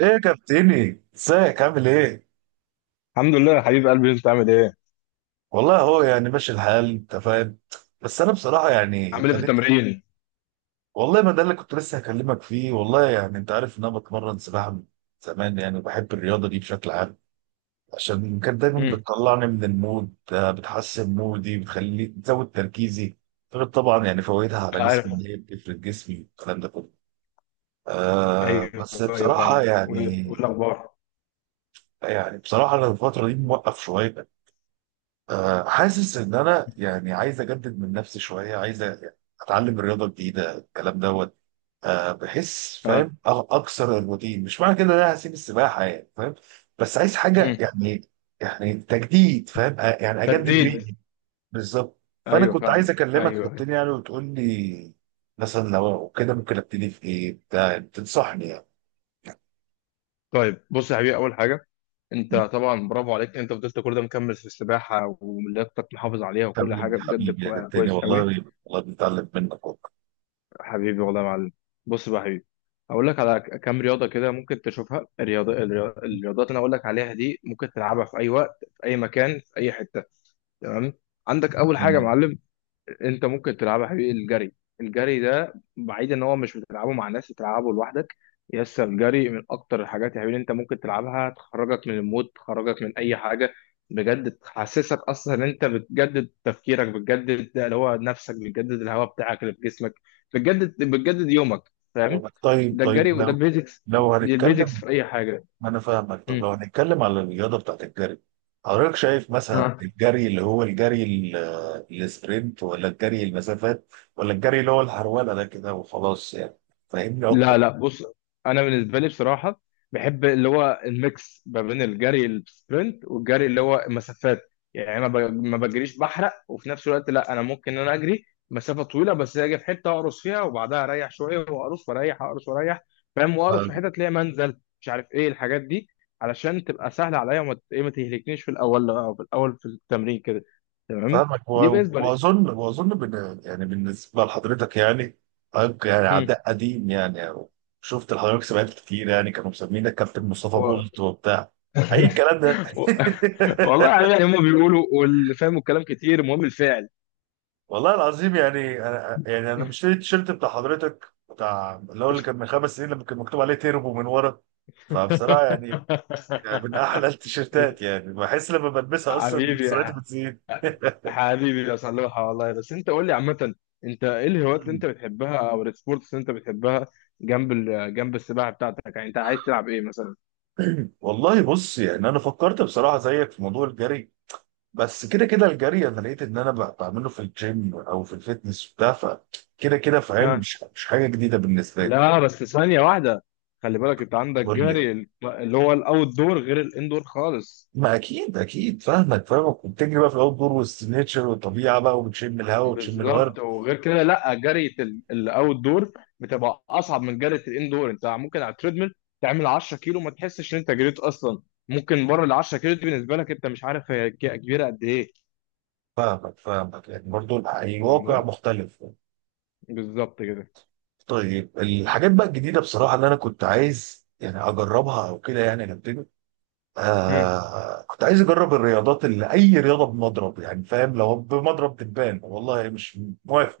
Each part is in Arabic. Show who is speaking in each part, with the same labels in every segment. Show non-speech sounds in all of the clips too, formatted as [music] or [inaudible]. Speaker 1: ايه يا كابتني، ازيك؟ عامل ايه؟
Speaker 2: الحمد لله يا حبيب قلبي، انت عامل ايه؟
Speaker 1: والله هو يعني ماشي الحال، انت فاهم. بس انا بصراحه يعني
Speaker 2: عامل ايه في
Speaker 1: ابتديت.
Speaker 2: التمرين؟
Speaker 1: والله ما ده اللي كنت لسه هكلمك فيه. والله يعني انت عارف ان انا بتمرن سباحه من زمان يعني، وبحب الرياضه دي بشكل عام. عشان كانت دايما
Speaker 2: مم.
Speaker 1: بتطلعني من المود، بتحسن مودي، بتخليني بتزود تركيزي. غير طبعا يعني فوائدها على
Speaker 2: انا
Speaker 1: جسمي،
Speaker 2: عارف.
Speaker 1: ان هي بتفرد جسمي والكلام ده كله. بس
Speaker 2: ايوه ايوه
Speaker 1: بصراحه
Speaker 2: فاهمك.
Speaker 1: يعني.
Speaker 2: والاخبار؟
Speaker 1: يعني بصراحه انا الفتره دي موقف شويه. حاسس ان انا يعني عايز اجدد من نفسي شويه، عايز اتعلم رياضه جديده، الكلام دوت. بحس فاهم
Speaker 2: ها.
Speaker 1: اكسر الروتين. مش معنى كده ان انا هسيب السباحه، يعني فاهم. بس عايز حاجه
Speaker 2: مم.
Speaker 1: يعني، يعني تجديد فاهم يعني اجدد
Speaker 2: تجديد.
Speaker 1: ريقي. بالظبط. فانا
Speaker 2: ايوه
Speaker 1: كنت عايز
Speaker 2: فاهمك.
Speaker 1: اكلمك
Speaker 2: ايوه ايوه.
Speaker 1: كابتن، يعني وتقول لي مثلا لو كده ممكن ابتدي في ايه، بتاع تنصحني يعني.
Speaker 2: طيب بص يا حبيبي، اول حاجه، انت طبعا برافو عليك، انت فضلت كل ده مكمل في السباحه ولياقتك محافظ عليها
Speaker 1: تمام
Speaker 2: وكل حاجه
Speaker 1: يا
Speaker 2: بجد
Speaker 1: حبيبي يا كابتن،
Speaker 2: كويس قوي.
Speaker 1: والله والله بنتعلم منك والله.
Speaker 2: حبيبي والله يا معلم. بص بقى يا حبيبي، هقول لك على كام رياضه كده ممكن تشوفها. الرياضه الرياضات اللي انا هقول لك عليها دي ممكن تلعبها في اي وقت، في اي مكان، في اي حته. تمام. عندك اول حاجه يا
Speaker 1: جميل.
Speaker 2: معلم، انت ممكن تلعبها يا حبيبي: الجري. الجري ده بعيد ان هو مش بتلعبه مع ناس، بتلعبه لوحدك. يس، الجري من اكتر الحاجات يا حبيبي اللي انت ممكن تلعبها، تخرجك من المود، تخرجك من اي حاجه، بجد تحسسك اصلا ان انت بتجدد تفكيرك، بتجدد اللي هو نفسك، بتجدد الهواء بتاعك اللي في جسمك، بتجدد بتجدد يومك. فاهم؟
Speaker 1: طيب،
Speaker 2: ده
Speaker 1: طيب.
Speaker 2: الجري، وده البيزكس.
Speaker 1: لو
Speaker 2: دي البيزكس
Speaker 1: هنتكلم.
Speaker 2: في اي حاجه.
Speaker 1: انا فاهمك. طب لو هنتكلم على الرياضه بتاعت الجري، حضرتك شايف مثلا
Speaker 2: مم.
Speaker 1: الجري اللي هو الجري السبرنت، ولا الجري المسافات، ولا الجري اللي هو الهرولة ده كده وخلاص يعني؟ فاهمني
Speaker 2: لا
Speaker 1: اكتر.
Speaker 2: لا بص، انا بالنسبه لي بصراحه بحب اللي هو الميكس ما بين الجري السبرنت والجري اللي هو مسافات. يعني ما بجريش بحرق، وفي نفس الوقت لا، انا ممكن ان انا اجري مسافه طويله، بس اجي في حته اقرص فيها وبعدها اريح شويه، واقرص واريح، اقرص واريح. فاهم؟ واقرص في
Speaker 1: فاهم-
Speaker 2: حته تلاقي منزل مش عارف ايه الحاجات دي، علشان تبقى سهله عليا، وما ت- ايه ما تهلكنيش في الاول، أو في الاول في التمرين كده. تمام.
Speaker 1: فاهمك
Speaker 2: دي بالنسبه لي.
Speaker 1: واظن بن يعني بالنسبه لحضرتك يعني. حضرتك يعني
Speaker 2: مم.
Speaker 1: عداء قديم يعني، أو شفت لحضرتك سباقات كتير يعني، كانوا مسمينك كابتن مصطفى
Speaker 2: و...
Speaker 1: بولت وبتاع، اي الكلام ده
Speaker 2: و... [laughs]
Speaker 1: [laughs]
Speaker 2: والله يعني هما بيقولوا، واللي فاهموا الكلام كتير، المهم الفعل.
Speaker 1: والله العظيم يعني. انا مشتري التيشيرت بتاع حضرتك، بتاع اللي هو اللي كان
Speaker 2: [laughs]
Speaker 1: من خمس سنين، لما كان مكتوب عليه تيربو من ورا. فبصراحه يعني، يعني من احلى [laughs] التيشيرتات، يعني بحس لما بلبسها اصلا
Speaker 2: حبيبي يا
Speaker 1: سرعتي
Speaker 2: ح-
Speaker 1: بتزيد.
Speaker 2: حبيبي يا صلاح، والله. بس انت قول لي عامة، انت ايه الهوايات اللي انت
Speaker 1: مم.
Speaker 2: بتحبها او السبورتس اللي انت بتحبها جنب جنب السباحة بتاعتك؟ يعني انت عايز تلعب ايه مثلا؟
Speaker 1: والله بص يعني انا فكرت بصراحه زيك في موضوع الجري. بس كده كده الجري انا لقيت ان انا بعمله في الجيم او في الفيتنس بتاع، فكده كده فاهم
Speaker 2: ها.
Speaker 1: مش حاجه جديده بالنسبه لي.
Speaker 2: لا بس ثانية واحدة. خلي بالك انت عندك
Speaker 1: قول لي.
Speaker 2: جري اللي هو الاوت دور، غير الان دور خالص.
Speaker 1: ما اكيد فاهمك، فاهمك. وبتجري بقى في الاوت دور وسط النيتشر والطبيعه بقى، وبتشم الهواء وبتشم الورد.
Speaker 2: بالظبط، وغير كده لا، جري الاوت دور بتبقى اصعب من جري الاندور. انت ممكن على التريدميل تعمل 10 كيلو ما تحسش ان انت جريت اصلا. ممكن بره ال 10 كيلو دي بالنسبه لك انت مش عارف هي كبيره قد ايه.
Speaker 1: فاهمك فاهمك، يعني برضو الواقع
Speaker 2: فاهمني؟
Speaker 1: مختلف.
Speaker 2: بالظبط كده.
Speaker 1: طيب الحاجات بقى الجديده بصراحه اللي انا كنت عايز يعني اجربها او كده يعني نبتدي.
Speaker 2: مم.
Speaker 1: آه كنت عايز اجرب الرياضات اللي اي رياضه بمضرب يعني فاهم. لو بمضرب دبان والله مش موافق.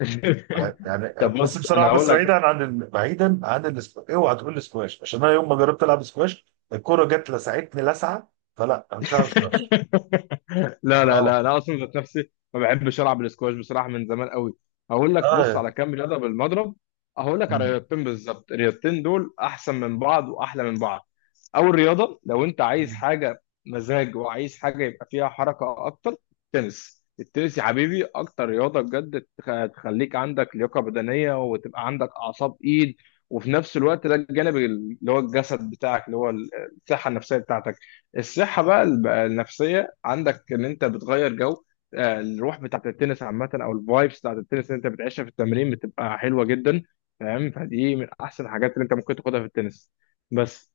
Speaker 1: طيب، يعني
Speaker 2: طب
Speaker 1: بص
Speaker 2: بص انا
Speaker 1: بصراحه
Speaker 2: هقول
Speaker 1: بس بعيدا
Speaker 2: لك.
Speaker 1: عن بعيدا عن الاسكواش. اوعى تقول لي سكواش، عشان انا يوم ما جربت العب سكواش الكوره جت لسعتني لسعه، فلا، انا مش هعرف سكواش.
Speaker 2: [laughs] لا لا
Speaker 1: اه،
Speaker 2: لا، انا اصلا ذات نفسي ما بحبش العب الاسكواش بصراحه من زمان قوي. هقول لك، بص
Speaker 1: اه.
Speaker 2: على كام رياضه بالمضرب. هقول لك على
Speaker 1: مم.
Speaker 2: رياضتين بالظبط، الرياضتين دول احسن من بعض واحلى من بعض. اول رياضه، لو انت عايز
Speaker 1: مم.
Speaker 2: حاجه مزاج وعايز حاجه يبقى فيها حركه اكتر: تنس. التنس يا حبيبي اكتر رياضه بجد تخليك عندك لياقه بدنيه، وتبقى عندك اعصاب ايد، وفي نفس الوقت ده الجانب اللي هو الجسد بتاعك، اللي هو الصحه النفسيه بتاعتك. الصحة بقى النفسية عندك، ان انت بتغير جو. الروح بتاعت التنس عامة، او الفايبس بتاعت التنس اللي انت بتعيشها في التمرين بتبقى حلوة جدا. فاهم؟ فدي من احسن الحاجات اللي انت ممكن تاخدها في التنس. بس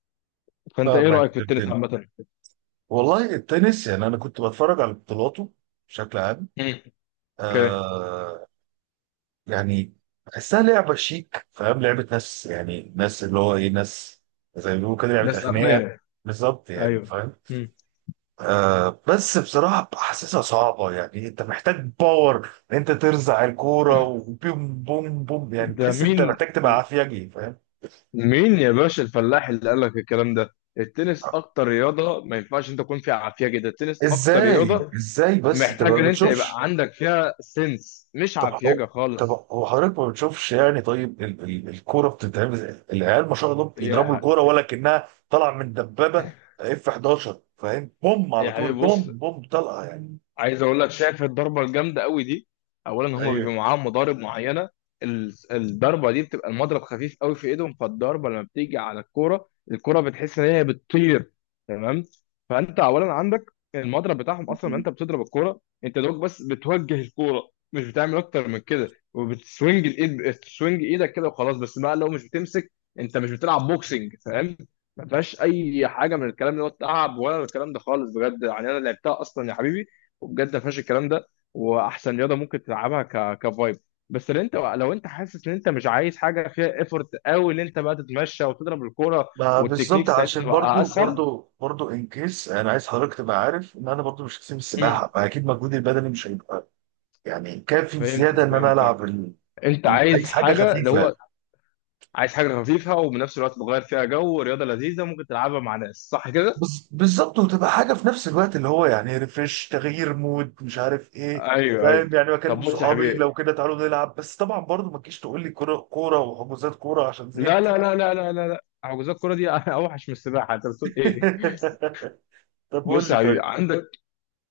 Speaker 2: فانت ايه
Speaker 1: فاهمك
Speaker 2: رأيك في التنس
Speaker 1: التاني.
Speaker 2: عامة؟
Speaker 1: والله التنس يعني انا كنت بتفرج على بطولاته بشكل عام.
Speaker 2: مم. اوكي.
Speaker 1: آه. يعني بحسها لعبه شيك، فاهم لعبه ناس، يعني ناس اللي هو ايه، ناس زي ما بيقولوا كده لعبه
Speaker 2: ناس
Speaker 1: اغنياء.
Speaker 2: اغنياء.
Speaker 1: بالظبط يعني
Speaker 2: ايوه.
Speaker 1: فاهم.
Speaker 2: مم.
Speaker 1: بس بصراحة حاسسها صعبة، يعني انت محتاج باور ان انت ترزع الكورة، وبوم بوم بوم، يعني
Speaker 2: ده
Speaker 1: تحس انت
Speaker 2: مين؟
Speaker 1: محتاج تبقى عافيجي، فاهم.
Speaker 2: مين يا باشا الفلاح اللي قال لك الكلام ده؟ التنس اكتر رياضة ما ينفعش انت تكون فيها عافية جدا، التنس اكتر
Speaker 1: ازاي،
Speaker 2: رياضة
Speaker 1: ازاي؟ بس انت
Speaker 2: محتاج
Speaker 1: ما
Speaker 2: ان انت يبقى
Speaker 1: بتشوفش.
Speaker 2: عندك فيها سنس، مش
Speaker 1: طب هو
Speaker 2: عفيجة
Speaker 1: طب
Speaker 2: خالص.
Speaker 1: هو حضرتك ما بتشوفش يعني؟ طيب ال الكورة بتتعمل ازاي؟ العيال ما شاء الله
Speaker 2: يا
Speaker 1: بيضربوا الكورة
Speaker 2: ح-
Speaker 1: ولا كأنها طالعة من دبابة، اف 11 فاهم، بوم على
Speaker 2: يا حبيبي
Speaker 1: طول، بوم
Speaker 2: بص،
Speaker 1: بوم، طلقة يعني.
Speaker 2: عايز اقول لك، شايف الضربه الجامده قوي دي؟ اولا هم
Speaker 1: ايوه.
Speaker 2: بيبقوا معاهم مضارب معينه. الضربه دي بتبقى المضرب خفيف قوي في ايدهم، فالضربه لما بتيجي على الكوره، الكوره بتحس ان هي بتطير. تمام. فانت اولا عندك المضرب بتاعهم، اصلا لما انت بتضرب الكوره انت دوك، بس بتوجه الكوره، مش بتعمل اكتر من كده، وبتسوينج الايد، بتسوينج ايدك كده وخلاص. بس بقى لو مش بتمسك، انت مش بتلعب بوكسنج. فاهم؟ ما فيهاش اي حاجه من الكلام ده، ولا تعب ولا الكلام ده خالص، بجد يعني انا لعبتها اصلا يا حبيبي، وبجد ما فيهاش الكلام ده. واحسن رياضه ممكن تلعبها ك كفايب. بس لو انت، لو انت حاسس ان انت مش عايز حاجه فيها ايفورت قوي، ان انت بقى تتمشى وتضرب الكوره،
Speaker 1: ما
Speaker 2: والتكنيك
Speaker 1: بالظبط،
Speaker 2: ساعتها
Speaker 1: علشان
Speaker 2: تبقى
Speaker 1: برضو
Speaker 2: اسهل.
Speaker 1: برضو برضو ان كيس انا عايز حضرتك تبقى عارف ان انا برضو مش هسيب
Speaker 2: مم.
Speaker 1: السباحه، فاكيد مجهودي البدني مش هيبقى يعني كافي زياده
Speaker 2: فهمتك
Speaker 1: ان انا
Speaker 2: فهمتك،
Speaker 1: العب
Speaker 2: انت عايز
Speaker 1: عايز حاجه
Speaker 2: حاجه اللي
Speaker 1: خفيفه.
Speaker 2: هو، عايز حاجه خفيفه، وبنفس الوقت بغير فيها جو رياضه لذيذه ممكن تلعبها مع ناس، صح كده؟
Speaker 1: بالظبط، وتبقى حاجه في نفس الوقت اللي هو يعني ريفريش، تغيير مود، مش عارف ايه.
Speaker 2: ايوه ايوه.
Speaker 1: فاهم يعني
Speaker 2: طب
Speaker 1: بكلم
Speaker 2: بص يا
Speaker 1: صحابي لو
Speaker 2: حبيبي،
Speaker 1: كده تعالوا نلعب. بس طبعا برضو ما تجيش تقول لي كوره كوره وحجوزات كوره، عشان
Speaker 2: لا
Speaker 1: زهقت.
Speaker 2: لا لا لا لا لا لا، حجوزات الكوره دي [laughs] اوحش من السباحه، انت بتقول ايه؟
Speaker 1: [laughs] طب قول
Speaker 2: بص يا
Speaker 1: لي
Speaker 2: حبيبي،
Speaker 1: طيب.
Speaker 2: عندك،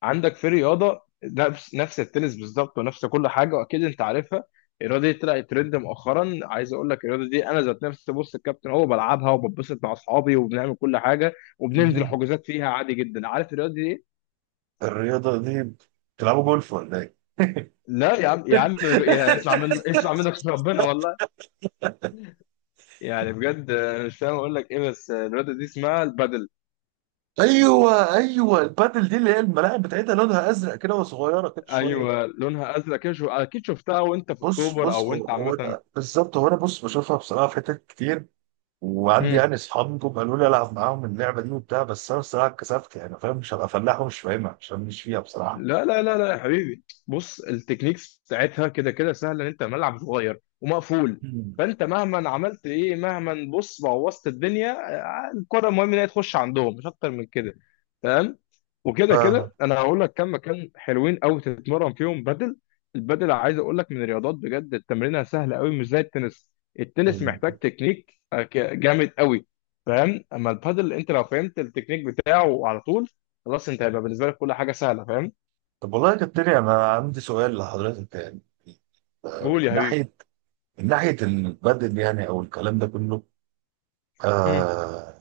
Speaker 2: عندك في رياضه نفس التنس بالظبط ونفس كل حاجه، واكيد انت عارفها. الرياضه دي طلعت ترند مؤخرا. عايز اقول لك الرياضه دي، انا ذات نفسي بص الكابتن هو بلعبها، وببسط مع اصحابي، وبنعمل كل حاجه، وبننزل
Speaker 1: مهم.
Speaker 2: حجوزات فيها عادي جدا. عارف الرياضه دي إيه؟
Speaker 1: الرياضه دي بتلعبوا جولف ولا ايه؟
Speaker 2: لا يا عم، يا عم يا، اسمع من، اسمع منك [laughs] ربنا والله، يعني بجد انا مش فاهم اقول لك ايه، بس الرياضه دي اسمها البادل.
Speaker 1: ايوه، ايوه، البادل دي اللي هي الملاعب بتاعتها لونها ازرق كده وصغيره كده شويه.
Speaker 2: ايوه، لونها ازرق كده اكيد شفتها وانت في
Speaker 1: بص،
Speaker 2: اكتوبر او
Speaker 1: بص،
Speaker 2: وانت عامه.
Speaker 1: بالظبط. هو انا بص بشوفها بصراحه في حتت كتير، وعندي يعني اصحاب جم قالوا لي العب معاهم اللعبه دي وبتاع، بس انا بصراحه اتكسفت يعني فاهم، مش هبقى فلاح ومش فاهمها عشان مش فيها بصراحه.
Speaker 2: لا لا لا لا يا حبيبي بص، التكنيكس بتاعتها كده كده سهله، ان انت ملعب صغير ومقفول.
Speaker 1: مم.
Speaker 2: فانت مهما عملت ايه، مهما بص بوظت الدنيا، الكره المهم ان هي تخش عندهم مش اكتر من كده. تمام. وكده
Speaker 1: ف...
Speaker 2: كده انا هقول لك كم مكان حلوين قوي تتمرن فيهم بدل. البدل عايز اقول لك من الرياضات بجد التمرينها سهله قوي، مش زي التنس. التنس محتاج تكنيك جامد قوي. فاهم؟ اما البادل، انت لو فهمت التكنيك بتاعه على طول، خلاص، انت هيبقى بالنسبه لك كل حاجه سهله. فاهم؟
Speaker 1: طب والله يا كابتن انا عندي سؤال لحضرتك يعني. من
Speaker 2: قول يا حبيبي.
Speaker 1: ناحيه، من ناحيه البادل يعني او الكلام ده كله.
Speaker 2: امم
Speaker 1: آه.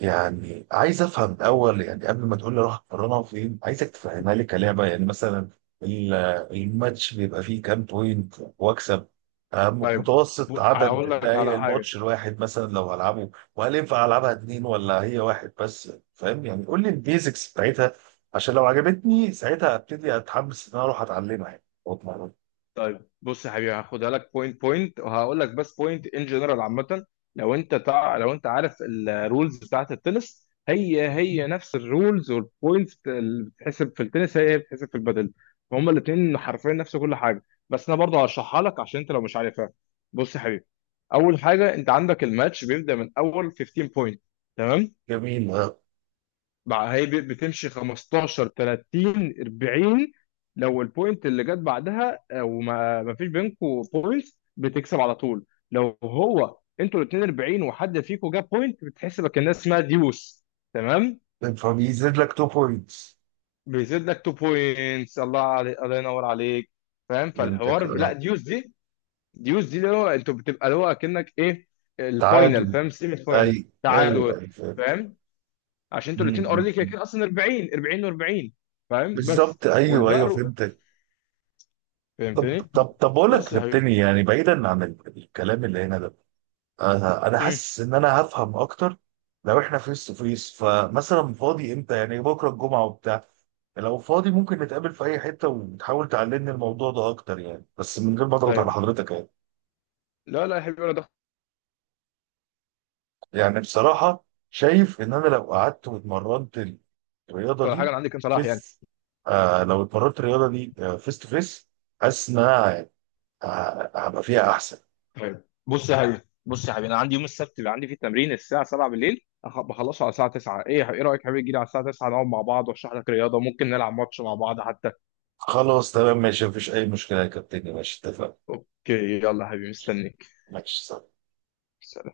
Speaker 1: يعني عايز افهم الاول، يعني قبل ما تقول لي روح اتمرنها فين، عايزك تفهمها لي كلعبه يعني. مثلا ال- الماتش بيبقى فيه كام بوينت واكسب؟
Speaker 2: طيب،
Speaker 1: متوسط
Speaker 2: هقول
Speaker 1: عدد
Speaker 2: لك
Speaker 1: دقايق
Speaker 2: على حاجه.
Speaker 1: الماتش الواحد مثلا لو هلعبه، وهل ينفع العبها اتنين ولا هي واحد بس، فاهم يعني؟ قول لي البيزكس بتاعتها، عشان لو عجبتني ساعتها ابتدي اتحمس ان انا اروح اتعلمها يعني واتمرن.
Speaker 2: طيب بص يا حبيبي، هاخدها لك بوينت بوينت، وهقول لك بس بوينت ان جنرال عامه. لو انت عارف الرولز بتاعت التنس، هي هي نفس الرولز، والبوينتس اللي بتحسب في التنس هي هي بتحسب في البادل. فهم الاثنين حرفيا نفس كل حاجه. بس انا برضه هشرحها لك عشان انت لو مش عارفها. بص يا حبيبي، اول حاجه، انت عندك الماتش بيبدا من اول 15 بوينت. تمام.
Speaker 1: جميل. آه،
Speaker 2: بقى هي بتمشي 15، 30، 40. لو البوينت اللي جت بعدها، او ما ما فيش بينكم بوينت، بتكسب على طول. لو هو انتوا الاثنين 40 وحد فيكم جاب بوينت بتحسبك الناس اسمها ديوس. تمام،
Speaker 1: فبيزيد لك 2 بوينتس.
Speaker 2: بيزيد لك 2 بوينتس. الله عليك، الله ينور عليك. فاهم؟
Speaker 1: فهمتك،
Speaker 2: لا،
Speaker 1: آه.
Speaker 2: ديوس دي، ديوس دي اللي هو انتوا بتبقى اللي هو اكنك ايه، الفاينل.
Speaker 1: تعادل.
Speaker 2: فاهم؟ سيمي فاينل،
Speaker 1: اي ايوه،
Speaker 2: تعادل.
Speaker 1: ايوه، فهمت.
Speaker 2: فاهم؟ عشان
Speaker 1: مم،
Speaker 2: انتوا الاثنين
Speaker 1: مم،
Speaker 2: اوريدي كده
Speaker 1: مم.
Speaker 2: كده اصلا 40 40 و40. فاهم؟ بس.
Speaker 1: بالظبط، ايوه، ايوه،
Speaker 2: والبقر.
Speaker 1: فهمتك. طب
Speaker 2: فهمتني؟
Speaker 1: طب طب اقول لك يا
Speaker 2: بس يا حبيبي.
Speaker 1: كابتن، يعني بعيدا عن الكلام اللي هنا ده، انا
Speaker 2: مم.
Speaker 1: حاسس ان انا هفهم اكتر لو احنا فيس تو فيس. فمثلا فاضي امتى؟ يعني بكره الجمعه وبتاع، لو فاضي ممكن نتقابل في اي حته وتحاول تعلمني الموضوع ده اكتر يعني، بس من غير ما اضغط على
Speaker 2: طيب،
Speaker 1: حضرتك يعني.
Speaker 2: لا لا يا حبيبي، ولا ضغط
Speaker 1: يعني بصراحة شايف إن أنا لو قعدت واتمرنت الرياضة
Speaker 2: ولا حاجه.
Speaker 1: دي
Speaker 2: انا عندي كام صلاح يعني.
Speaker 1: فيس، آه لو اتمرنت الرياضة دي فيس تو فيس، حاسس إن أنا هبقى فيها أحسن.
Speaker 2: طيب بص يا حبيبي، بص يا حبيبي، انا عندي يوم السبت بيبقى عندي فيه تمرين الساعه 7 بالليل، بخلصه على الساعه 9. ايه يا حبيبي، ايه رايك يا حبيبي تجي لي على الساعه 9 نقعد مع بعض واشرح لك رياضه، ممكن نلعب ماتش مع بعض حتى.
Speaker 1: خلاص، تمام، ماشي، مفيش أي مشكلة يا كابتن، ماشي، اتفقنا.
Speaker 2: اوكي يلا يا حبيبي مستنيك.
Speaker 1: ماشي.
Speaker 2: سلام.